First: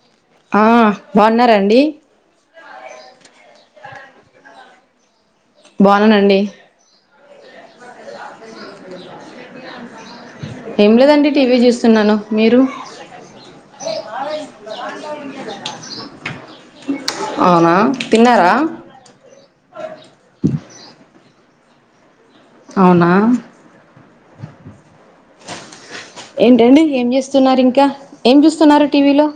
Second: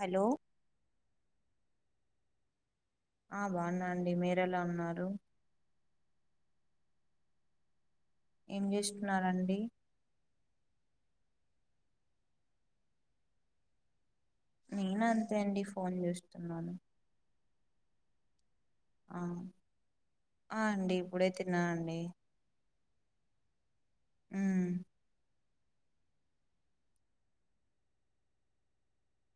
hello ఆ బాగున్నారా అండి ఆ బాగున్నా అండి మీరెలా ఉన్నారు బాగున్నానండి ఏం చేస్తున్నారండి ఏం లేదండి టీవీ చూస్తున్నాను మీరు నేను అంతే అండి ఫోన్ చూస్తున్నాను అవునా తీన్నారా ఆ అండి ఇప్పుడే తిన్నా అండి అవునా ఉమ్ ఏంటండి ఏం చేస్తున్నారు ఇంకా ఏం చూస్తున్నారు టీవీలో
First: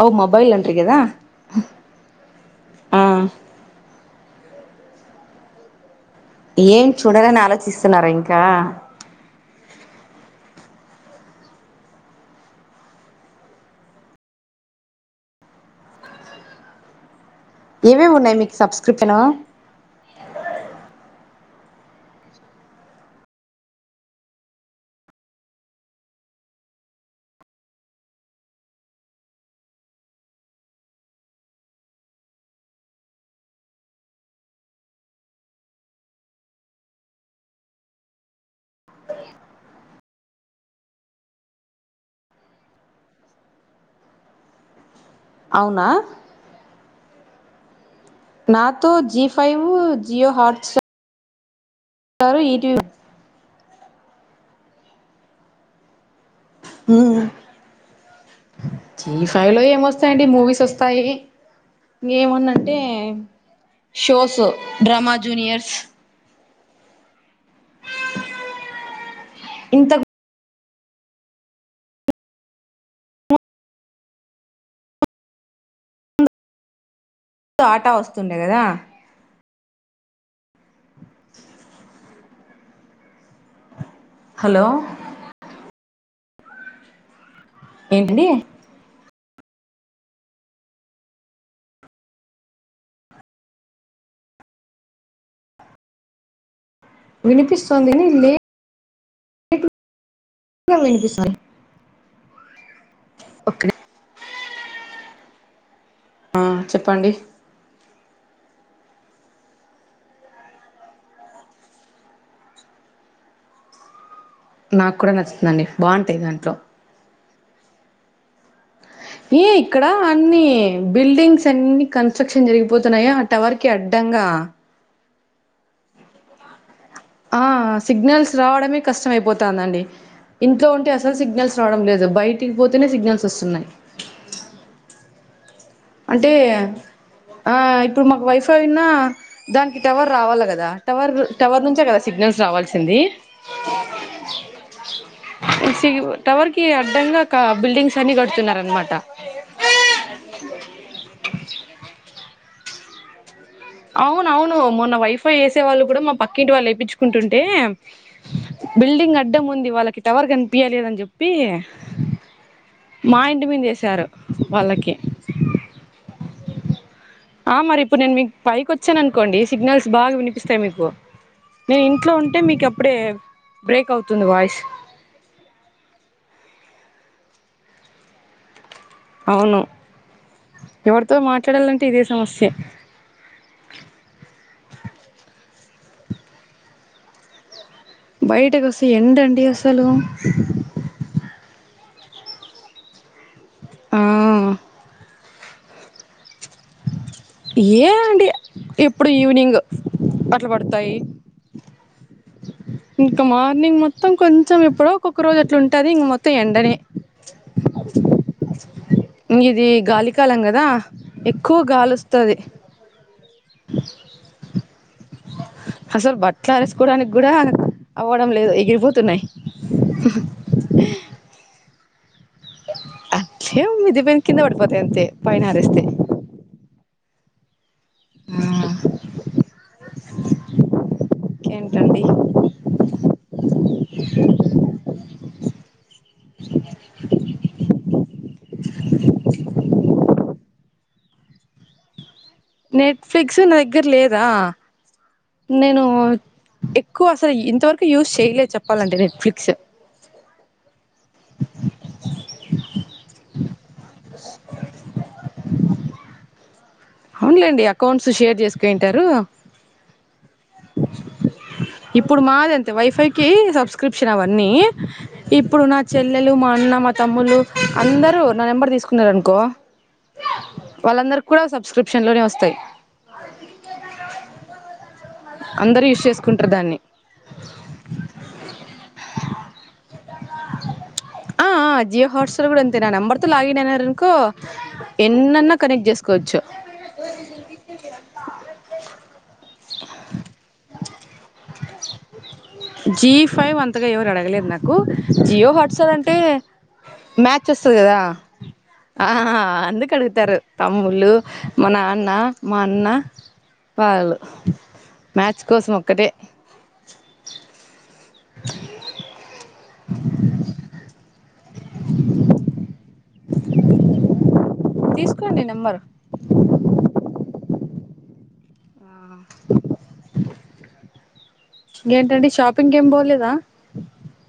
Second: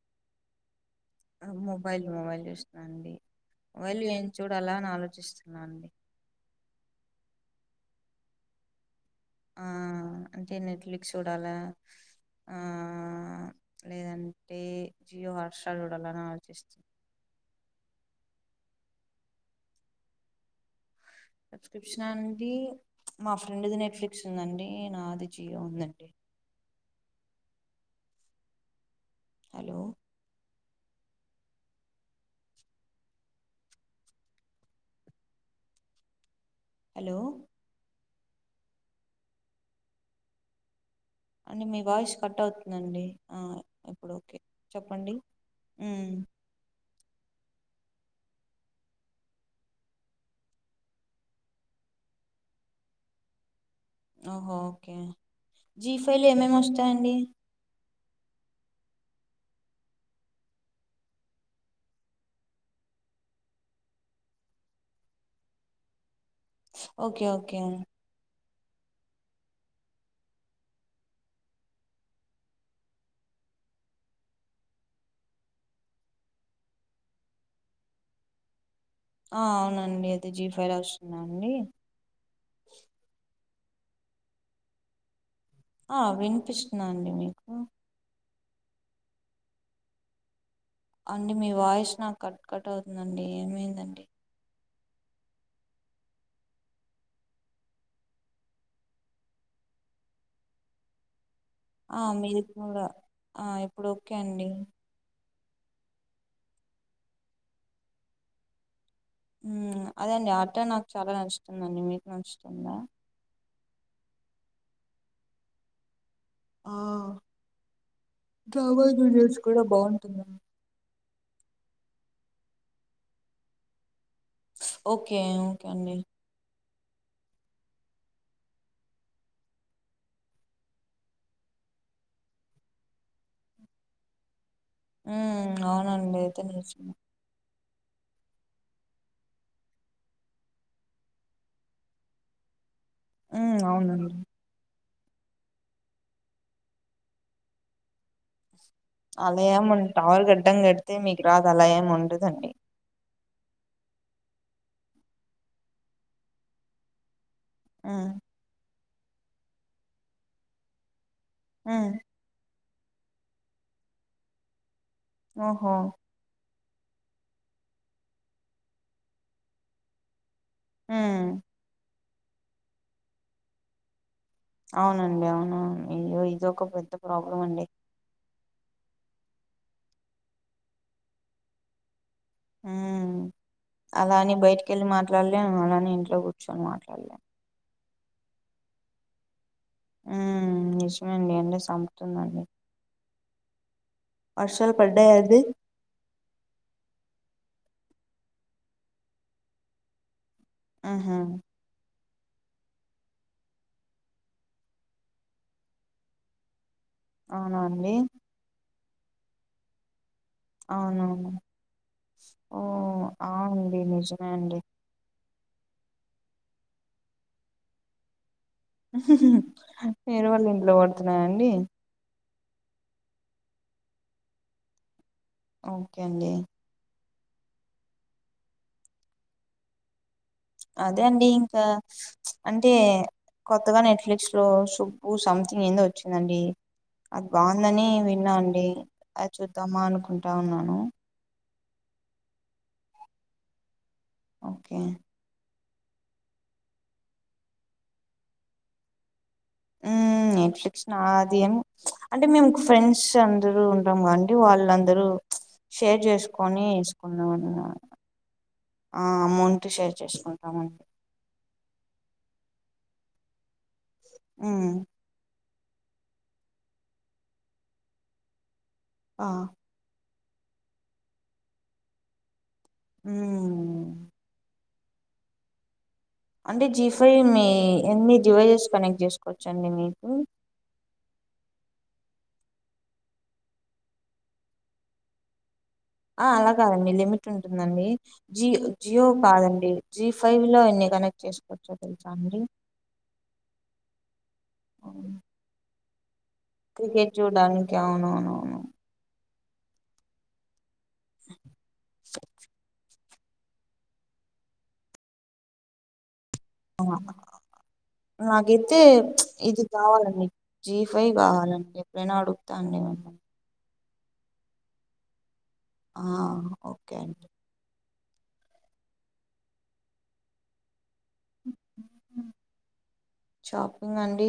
అవ మొబైల్ అండ్రిగదా మొబైల్ మొబైల్ చూస్తున్నా అండి మొబైల్ ఏం చూడాల అని ఆలోచిస్తున్నా అండి ఏం చూడాలని ఆలోచిస్తున్నారా ఇంకా ఆ అంటే నెట్ ఫ్లిక్స్ చూడాలా ఆ లేదంటే జియో హాట్ స్టార్ చూడాల అని ఆలోచిస్తుంది ఏవేవి ఉన్నాయి మీకు సబ్స్క్రిప్షన్ సబ్స్క్రిప్షన్ అండి మా ఫ్రెండ్ది నెట్ఫ్లిక్స్ ఉందండి నాది జియో ఉందండి హలో హలో అండి మీ వాయిస్ కట్ అవుతుందండి ఆ ఇప్పుడు ఓకే చెప్పండి అవునా ఉమ్ నాతో Zee five Jio huts star ETV ఓహో ఓకే జీ ఫైవలో ఏమేమి వస్తాయండి జీ ఫైవ్ లో ఏమొస్తాయిండి మూవీస్ వస్తాయి ఏముందంటే అంటే shows drama juniors okay okay ఇంత ఆటా వస్తుండే కదా ఆ అవునండి అది జీ ఫైర్ లో వస్తుంద అండి హలో ఆ వినిపిస్తున్నాదా అండి మీకు ఏంటిది అండి మీ వాయిస్ నాకు కట్ కట్ అవుతుందండి ఏమైందండి వినిపిస్తుందిని లే వినిపిస్తుంది [unintelligible] ఆ మీది కూడా ఆ ఇప్పుడు ఓకే అండి ఆ చెప్పండి అదే అండి ఆట నాకు చాలా నచ్చుందండి మీకు నచ్చుతుందా నాకు కూడా నచ్చుందండి బాగుంటాయి దాంట్లో ఆ డ్రామా జూనియర్స్ ఏ కూడా ఇక్కడ బాగుంటుందడి అన్ని బిల్డింగ్స్ అన్ని కన్స్ట్రక్షన్ జరిగిపోతున్నాయో ఆ టవర్ కి అడ్డంగా ఓకే ఒకే అండి ఆ సిగ్నల్స్ రావడమే కష్టమైపోతుందండి ఇంట్లో ఉంటే అసలు సిగ్నల్స్ రావడం లేదు బయటికి పోతేనే సిగ్నల్స్ వస్తున్నాయి ఉం అవునండి అంటే అయితే నే ఆ ఇప్పుడు మాకు వైఫై ఉన్న దానికి టవర్ రావాలా కదా టవర్ టవర్ నుంచే కదా సిగ్నల్స్ రావాల్సింది ఉం అవునండి టవర్ కి అడ్డంగా కా బిల్డింగ్స్ అన్ని గడుతున్నారు అనమాట అలా ఏం టవర్ కడ్డం కడితే మీకు రాదు అలా ఏమి ఉండదండి అవున అవును మొన్న వైఫై వేసే వాళ్ళు కూడా మా పక్కింటి వాళ్ళు ఏప్పించుకుంటుంటే ఉం బిల్డింగ్ అడ్డం ఉంది వాళ్ళకి టవర్ కనిపియలేదని చెప్పి ఉమ్ మా ఇంటి మీద వేశారు వాళ్ళకి ఓహో ఆ మరి ఇప్పుడు నేను మీకు పైకి వచ్చాను అనుకోండి సిగ్నల్స్ బాగా వినిపిస్తాయి మీకు ఉమ్ నేను ఇంట్లో ఉంటే మీకు అప్పుడే బ్రేక్ అవుతుంది వాయిస్ అవునండి అవునవును అయ్యో ఇది ఒక పెద్ద ప్రాబ్లం అండి అవును ఎవరితో మాట్లాడాలంటే ఇదే సమస్య ఉం అలా అని బయటికిళ్ళి మాట్లాడలేమ్ అలానే ఇంట్లో కూర్చుని మాట్లాడలేమ్ బయట కోస్తే ఎండ అండి అసలు ఉం నిజమండి ఎండ చంపుతుంది ఆ వర్షాలు పడ్డాయాండి ఏ అండి ఎప్పుడు ఈవినింగ్ అట్లా పడతాయి ఉహు ఇంకా మార్నింగ్ మొత్తం కొంచెం ఎప్పుడో ఒకక్క రోజు అట్లా ఉంటుది ఇంక మొత్తం ఎండనే అవునా అండి ఇది గాలి కాలం కదా అవునవును ఎక్కువ గాలి వస్తది ఆ అండి నిజమే అండి హసల్ బట్టలు ఆరేసుకోవడానికి కూడా అవ్వడం లేదు ఎగిరి వేరే వాళ్ళ ఇంట్లో పడుతున్నాయాండి అట్లే మిద్దిమే ను కింద పడిపోతా అంతే పైన ఆరేస్తే ఓకే అండి ఆ అదే అండి ఇంకా ఇంకేంటండి అంటే కొత్తగా నెట్ఫ్లిక్స్ లో సుబ్బు సంథింగ్ ఏందో వచ్చిందండి అది బాగుందని విన్నా అండి అది చూద్దామా అనుకుంటా ఉన్నాను నెట్ఫ్లిక్స్ నా దగ్గర లేదా ఓకే నేను ఎక్కువ అసలు ఇంతవరకు యూస్ చేయలేదు చెప్పాలండి నెట్ఫ్లిక్స్ నెట్ఫ్లిక్స్ నాది అంటే మేము ఫ్రెండ్స్ అందరుూ ఉ మండి వాళ్ళందరూ షేర్ చేసుకొని కొన్ని వున్న అవునులేండి అకౌంట్స్ షేర్ ఆ చేసుకుంటారు అమౌంట్ షేర్ చేసుకుంటామండి ఇప్పుడు మాది అంతే వైఫైకి సబ్స్క్రిప్షన్ అవన్నీ ఉమ్ ఇప్పుడు నా చెల్లెలు మా అన్న మా తమ్ములు అందరూ నా నెంబర్ తీసుకు ఆ ఉన్నారనుకో వాళ్ళందరు కూడా సబ్స్క్రిప్షన్లోనే వస్తాయి మ్మ్ అందరూ యూస్ చేసుకో అంటే జీ ఫైవ్ మీ ఎన్ని డివైజెస్ కనెక్ట్ చేసుకోవచ్చ అండి మీకు ఆ ఆ జియో హోంట్స్టార్ లో కూడా అంతే నా నెంబర్ తో లాగిన్ అయినారనుకో ఎన్నన్న కనెక్ట్ చేస్ ఆ అలా కాదండి లిమిట్ ఉంటుందండి జియో జియో కాదండి జి ఫైవ్ లో ఎన్ని కనెక్ట్ చేసు [unintelligible] జి ఫైవ్ అంతగా ఎవరు అడగలేరు నాకు జియో హాట్ స్టార్ అంటే క్రికెట్ మ్యాచ్ చూడడానికి వస్తది కదా అవునవునవును ఆ ఆ ఆ అందుకు అడుగుతారు తమ్ముళ్ళ మా నాన్న మా అన్న వాళ్ళు మ్యాచ్ కోసం ఒక్కటే ఆ అ నాకైతే ఇది కావాలండి జీ ఫైవ్ కావాలండి ఎప్పుడైనా అడుగుతా అండి తీసుకోండి నెంబర్ ఆ ఓకే అండి ఇంకేంటండి షాపింగ్ ఏం పోలేదా షాపింగ్ అండి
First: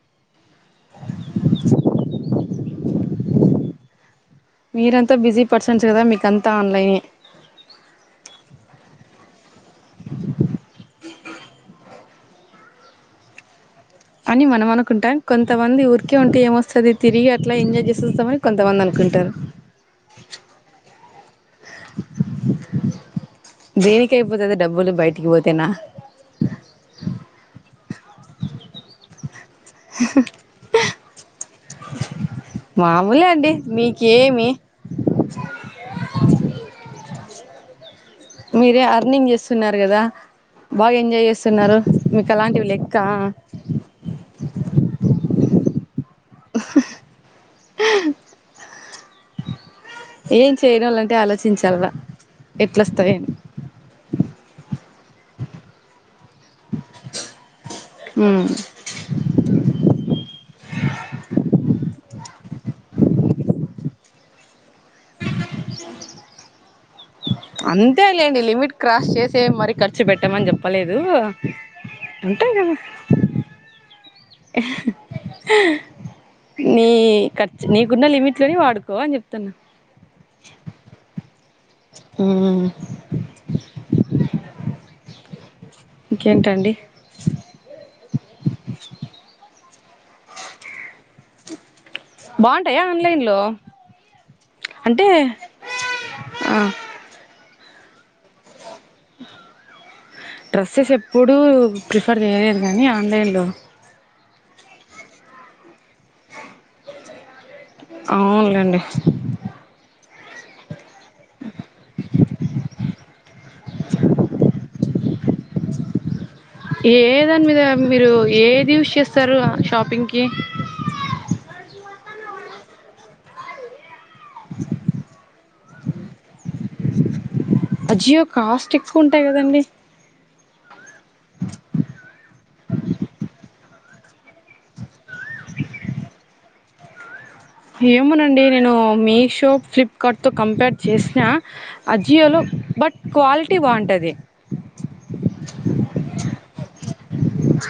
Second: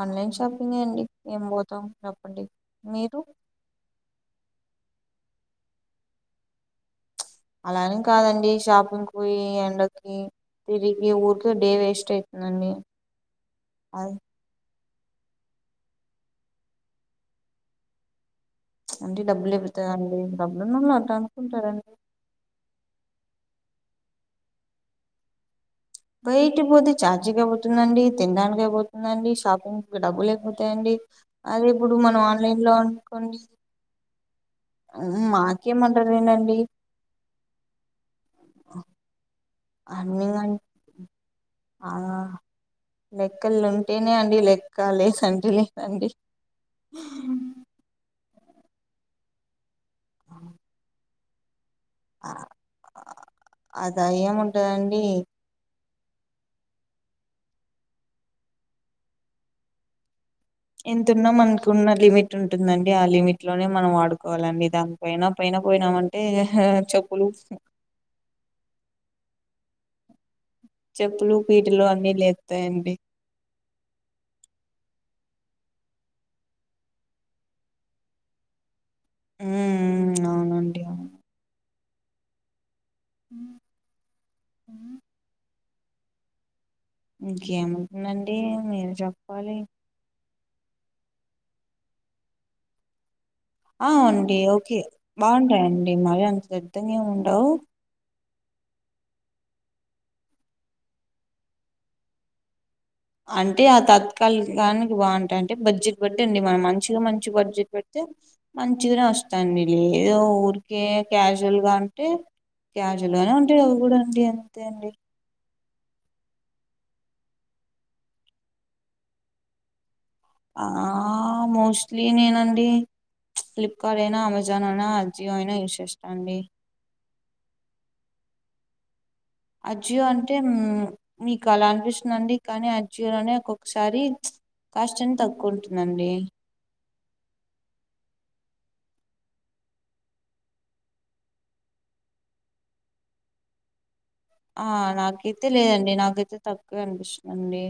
ఆన్లైన్ షాపింగ్ అండి ఏం పోతాం చెప్పండి మీరు మీరంతా బిజీ పర్సన్స్ కదా మీకంతా ఆన్లైనే అలానే కాదండి షాపింగ్ పోయి ఎండ్కి తిరిగి ఊరికి డే వేస్ట్ అయి అండి అ అని మనం అనుకుంటాం కొంతమంది ఊరికే ఉంటే ఏమ వస్తుందిది తిరిగి అలా ఎజాయ్ చేేస్తామని కొంతమంది అ అంటి డబ్బులు ఇబతాండి డబ్బులున్నోల్ అట్ట అనుకుంటారండి దేనికై పోతది డబ్బులు బయటిక్ పోతేనా బయటిక్ పోతే చాచీగై పోతుందండి తిండానిక్ అయి పోతుందండి షాపింగ్ డబ్బు లేకపో తే అండి అదే ఇప్పుడు మనం ఆన్ మామూలే అండి మీకేమి వ్వ్ మాకేమంట రేనండి మీరే అర్నింగ్ చేస్తున్నారు కదా అన్ని బాగ్ ఎంజాయ్ చేస్తున్నారు మీకలాంటివి లెక్క తేనే అండి లక్క లేసంటే లే అండి ఉహ్మ్ ఆ ఏం చేయనోళ్ళంటే ఆలోచించాల్ల ఎట్లొస్తాయని అద యేముంటదండి ఉమ్ ఎంతున్నా మనకు ఉన్న లిమిట్ ఉంటుందండి ఆ లిమిట్ లోనే మనం వాడుకోవాలండి దాన్ పోయినా పొయినా పోయినామంటే హా చెప్ అంతే లేండి లిమిట్ క్రాస్ చేసే మరీ ఖర్చు పెట్టమన్ చెప్ ప్పలేదు చెప్పులు పీటలు అన్ని ఉంటా కదా లేస్తాయండి నీ ఖర్చ్ నీకున్న లిమిట్ లోనె వాడు కో అన్ చెప్తున్న ఊమ్ అవునండి అవున్ ఊఉహ్మ్ ఉం ఉమ్ ఇంకేంటండి ఇంకేముంటుందండి మీరు చెప్పాలి బావుంటయా ఆన్లైన్ లో అ అండి ఓకే బాగుంటాయిండి మరీ అంత ఆ పెద్దగేం ఉండవ్ డ్రెస్సెస్ ఎప్పుడుూ ప్రిఫర్ చేయలేదు గనీ అ అంటే ఆ తాత్కాలిక్ గానిక్ బాగుంటాయ్ అంటే బడ్జెట్ పెట్టండి మనం మంచిగా మంచి బడ్జెట్ పెట్ తె అవునులేండి మంచిగనే ఒస్ తన్న్ మి లేదో ఊరికే క్యాజువల్ గా అంటే క్యాజు ఇలానే ఉంటాయ్ అవి గూడా అండి అంతే అండి ఏ దాని మీద మీరు ఏది యూస్ చేస్తారు షాపింగ్కిి ఆ మోస్ట్లీ నేనండి ఫ్లిప్ క్క నేనా అమెజాన్ అయినా అజియో అయినా యూస్ చేస్తా అండి అజియో కాస్ట్ ఎక్స్ ఉంటాయ్ గదండి అజియో అంటే మ్మ్ మీకలా అనిపిస్తుందండి కానీ అజియో లోనే కొక్ సారి కాస్ట్ ఎన్ తక్కువుంటుందండి ఏమోనండి నేను మీషో ఫ్లిప్కార్ట్తో కంపేర్ చేసిన అజియో లో బట్ క్వాలిటీ బావుంటది ఆ నాకీతే లేదండి నాకైతే తక్కువె అనిపిస్తుంది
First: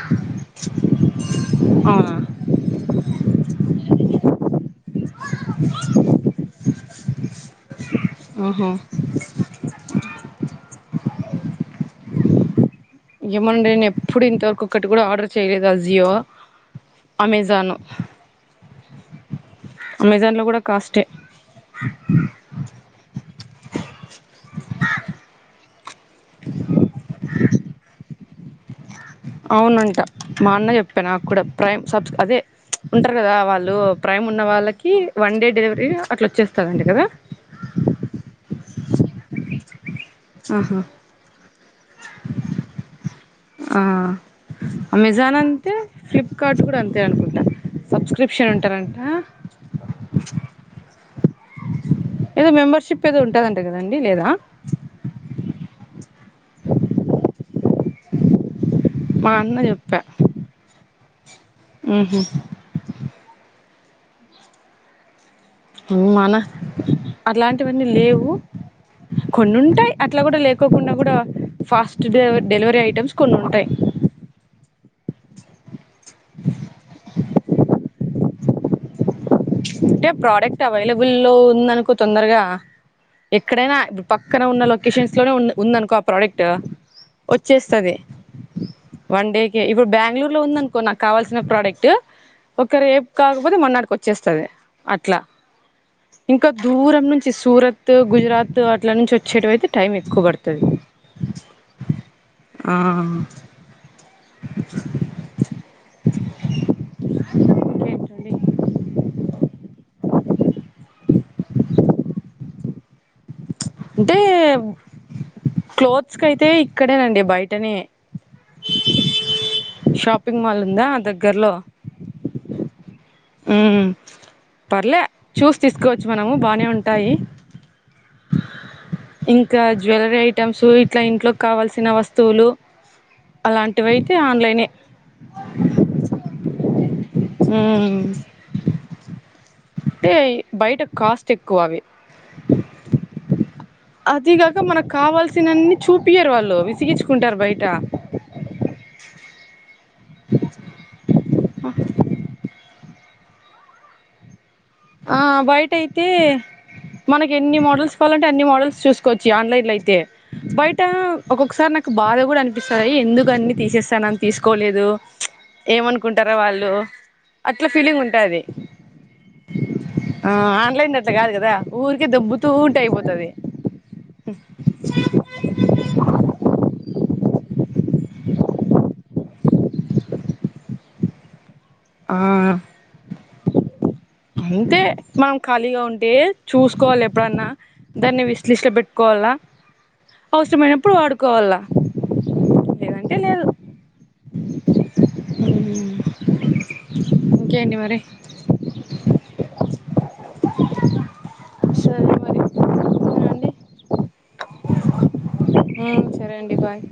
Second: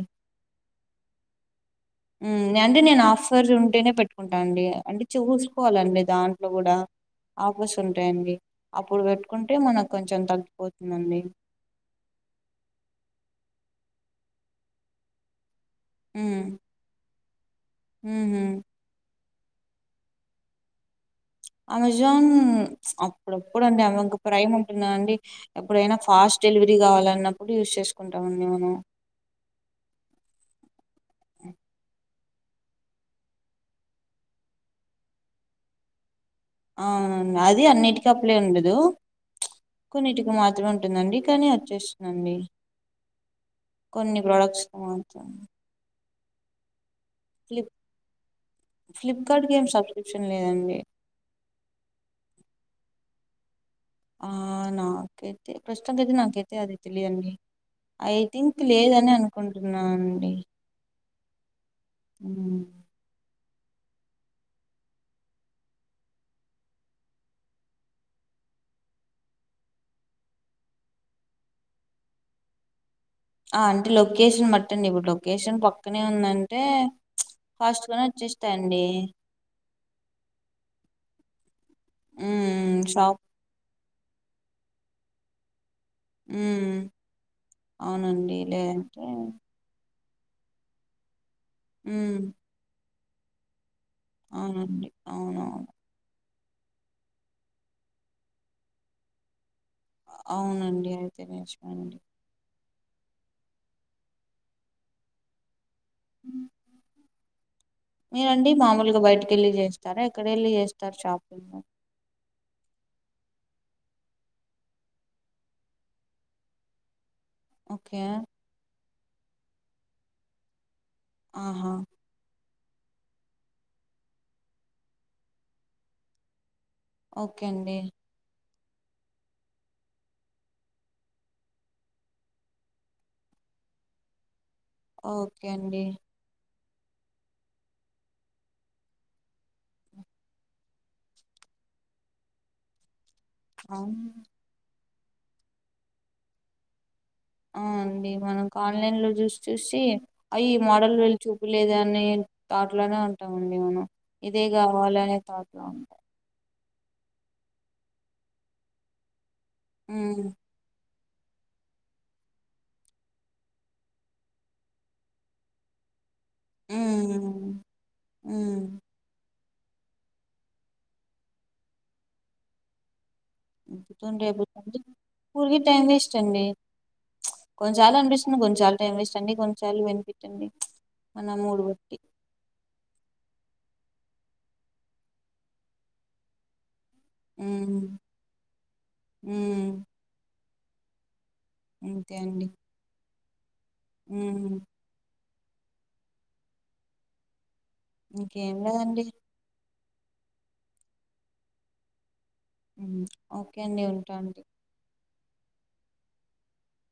అవున ఉమ్ న్యంటే నేన్ ఆఫర్స్ ఉంటేనే పెట్టుకుంటా అండి అంటే చూసుకోవాలండి దాంట్లో గూడా ఆఫస్ ఉంటాయండి ఆహా అప్పుడు వెట్టుకుంటే మనక్ కొంచెం తగ్గిపోతుందండి ఏమోనండి నేన్ ఎప్పుడు ఇంతవరకు ఒకటి కూడా ఆర్డర్ చేయలేద్ ఆజియో అమెజాను ఊహు అమెజాన్లో కూడా కాష్టే అమెజాన్ అప్పుడప్పుడు అండి అమె ఒక ప్రైమ్ ఉంటుందండి ఎప్పుడైనా ఫాస్ట్ డెలివరీ కావాల అన్నప్పుడు యూస్ చేసుకుంటామండి మేము అవునంట మా అన్న చెప్పే నాకు కూడా ప్రైమ్ సబ్ అదే ఉంటారు కదా వాళ్ళు ప్రైమ్ ఉన్న వాళ్ళకి వన్డే డెలివరీ అట్లా వచ్చేస్తా అవునండి అది అన్నిటికీ అప్లై ఉండదు కొన్నింటికి మాత్రమే ఆహా ఉంటుందండి కానీ వచ్చే అండి కొన్ని ప్రోడక్ట్స్ మాత్రమే అయితే ఫ్లిప్కార్ట్ కూడా అంతే అనుకుంట ఫ్లిప్ ఫ్లిప్కార్ట్కి ఏం సబ్స్క్రిప్షన్ లేదండి ఏదో మేంబర్షిప్ ఏదో ఉంటుందంట కదండి లేదా ఆ నాకైతే ప్రస్తుతానికైతే నాకు అది తెలియదండి థింక్ లేదని మా అన్న చెప్పా అనుకుంటున్నానండి ఉహు మన అలాంటివన్నీ లేవు కొన్ని ఉంటాయి అట్లా కూడా లేకోకుండా కూడా ఫాస్ట్ డెలివరీ ఐటమ్స్ కొన్ని ఆ ఉంటాయి అంటే లొకేషన్ మట్ ట్టండి ఇప్పుడు లొకేషన్ పక్కనే ఉందంటే ఫాస్టుగా వచ్చేస్తాయండి అంటే ప్రోడక్ట్ అవైలబుల్ ఉందనుకో తొందరగా ఉమ్ షాప్ ఎక్కడైనా ఇప్పుడు పక్కన ఉన్న లొకేషన్స్ లోనే ఉ ఉందనుకో ప్రొడక్ట్ ఉమ్ వచ్చేస్తది అవునండి లేదంటే వన్ డే ఇప్పుడు బెంగళూరులో ఉందనుకో నాకువాల్సిన ప్రోడక్ట్ ఉమ్ ఒక రేపు కాకపోతే మొన్నటికి వచ్చేస్తుంది అవునండి అట్లా అవునవును ఇంకా దూరం నుంచి సూరత్ గుజరాత్ అట్ల నుంచి వచ్చేట అయితే టైమ్ ఎక్కువ పడుతుంది అవునండి అయితే నిజమే అండి ఆ ఉ మీరండి మామూలుగా బయటకి వెళ్ళి చేస్తారా ఎక్కడ వెళ్ళి చేస్తారు షాపింగ్ అంటే క్లాత్స్కి అయితే ఇక్కడేనండి బయటనే ఓకే షాపింగ్ మాల్ ఉందా దగ్గర్లో ఆహా పర్లే చూసి తీసుకోవచ్చు మనము బాగానే ఉంటాయి ఓకే అండి ఇంకా జ్యువెలరీ ఐటెమ్స్ ఇట్లా ఇంట్లో కావల్సిన వస్తువులు అలాంటివయితే ఆన్లైనే ఓకే అండి ఉమ్ అంటే బయట కాస్ట్ ఎక్కువవి అవును అదిగా ఇ మనకు కావాల్సినన్ని చూపియారు వాళ్ళు విసిగిస్తారు అవునండి మనకు ఆన్లైన్లో చూస్త చూసీ అయ్ ఈ మోడల్ వీల్ చూపలేదు అనే తాట్లోనే ఉంటామండి మనం ఇదే ఆ కావాలనే తాట్లో బయట ఉంటాం అయితే మనకి ఎన్ని మోడల్స్ కావాలంటే అన్ని మోడల్స్ చూసుకోవచ్చు ఈ ఆన్లైన్లో అయితే ఉమ్ బయటా ఒక్కొక్కసారి నాకు బాధ కూడా అనిపిస్తాది ఎందుకు అన్ని తీసేస్తన్నం తీసుకోలేదూ ఏమనుకో కుంటార వాళ్ళు ఉమ్ అట్ల ఫీలింగ్ ఉంటాది ఉమ్ ఆ ఆన్లైన్ అట్ల కాదు కదా ఊర్కె దొబ్బుతూ ఉంటే అయిపోతది వద్దంటే ఎగురుతుంది ఓన్లీ టైం వేస్ట్ అండి కొన్ని చాలనిపిస్తుంది కొన్నిసార్లు టైం వేస్ట్ అని కొన్నిసార్లు బెనిఫిట్ అండి మన మూడుబట్టి ఆ అంతే మనం ఖాళీగా ఉంటే చూసుకోలేం ఎప్పుడన్నా ఉమ్ దాన్ని విష్ లిస్టులో పెట్టుకోవాలా ఉమ్ అవసరమైనప్పుడు వాడుకోవాలా అంతే అండి లేదంటే లేదు మ్ హు ఇంకేటీ మరి ఏం లేదండి సరే మరి అవునండి ఓకే అండి ఉంటా అండి మ్ సరే అండి బాయ్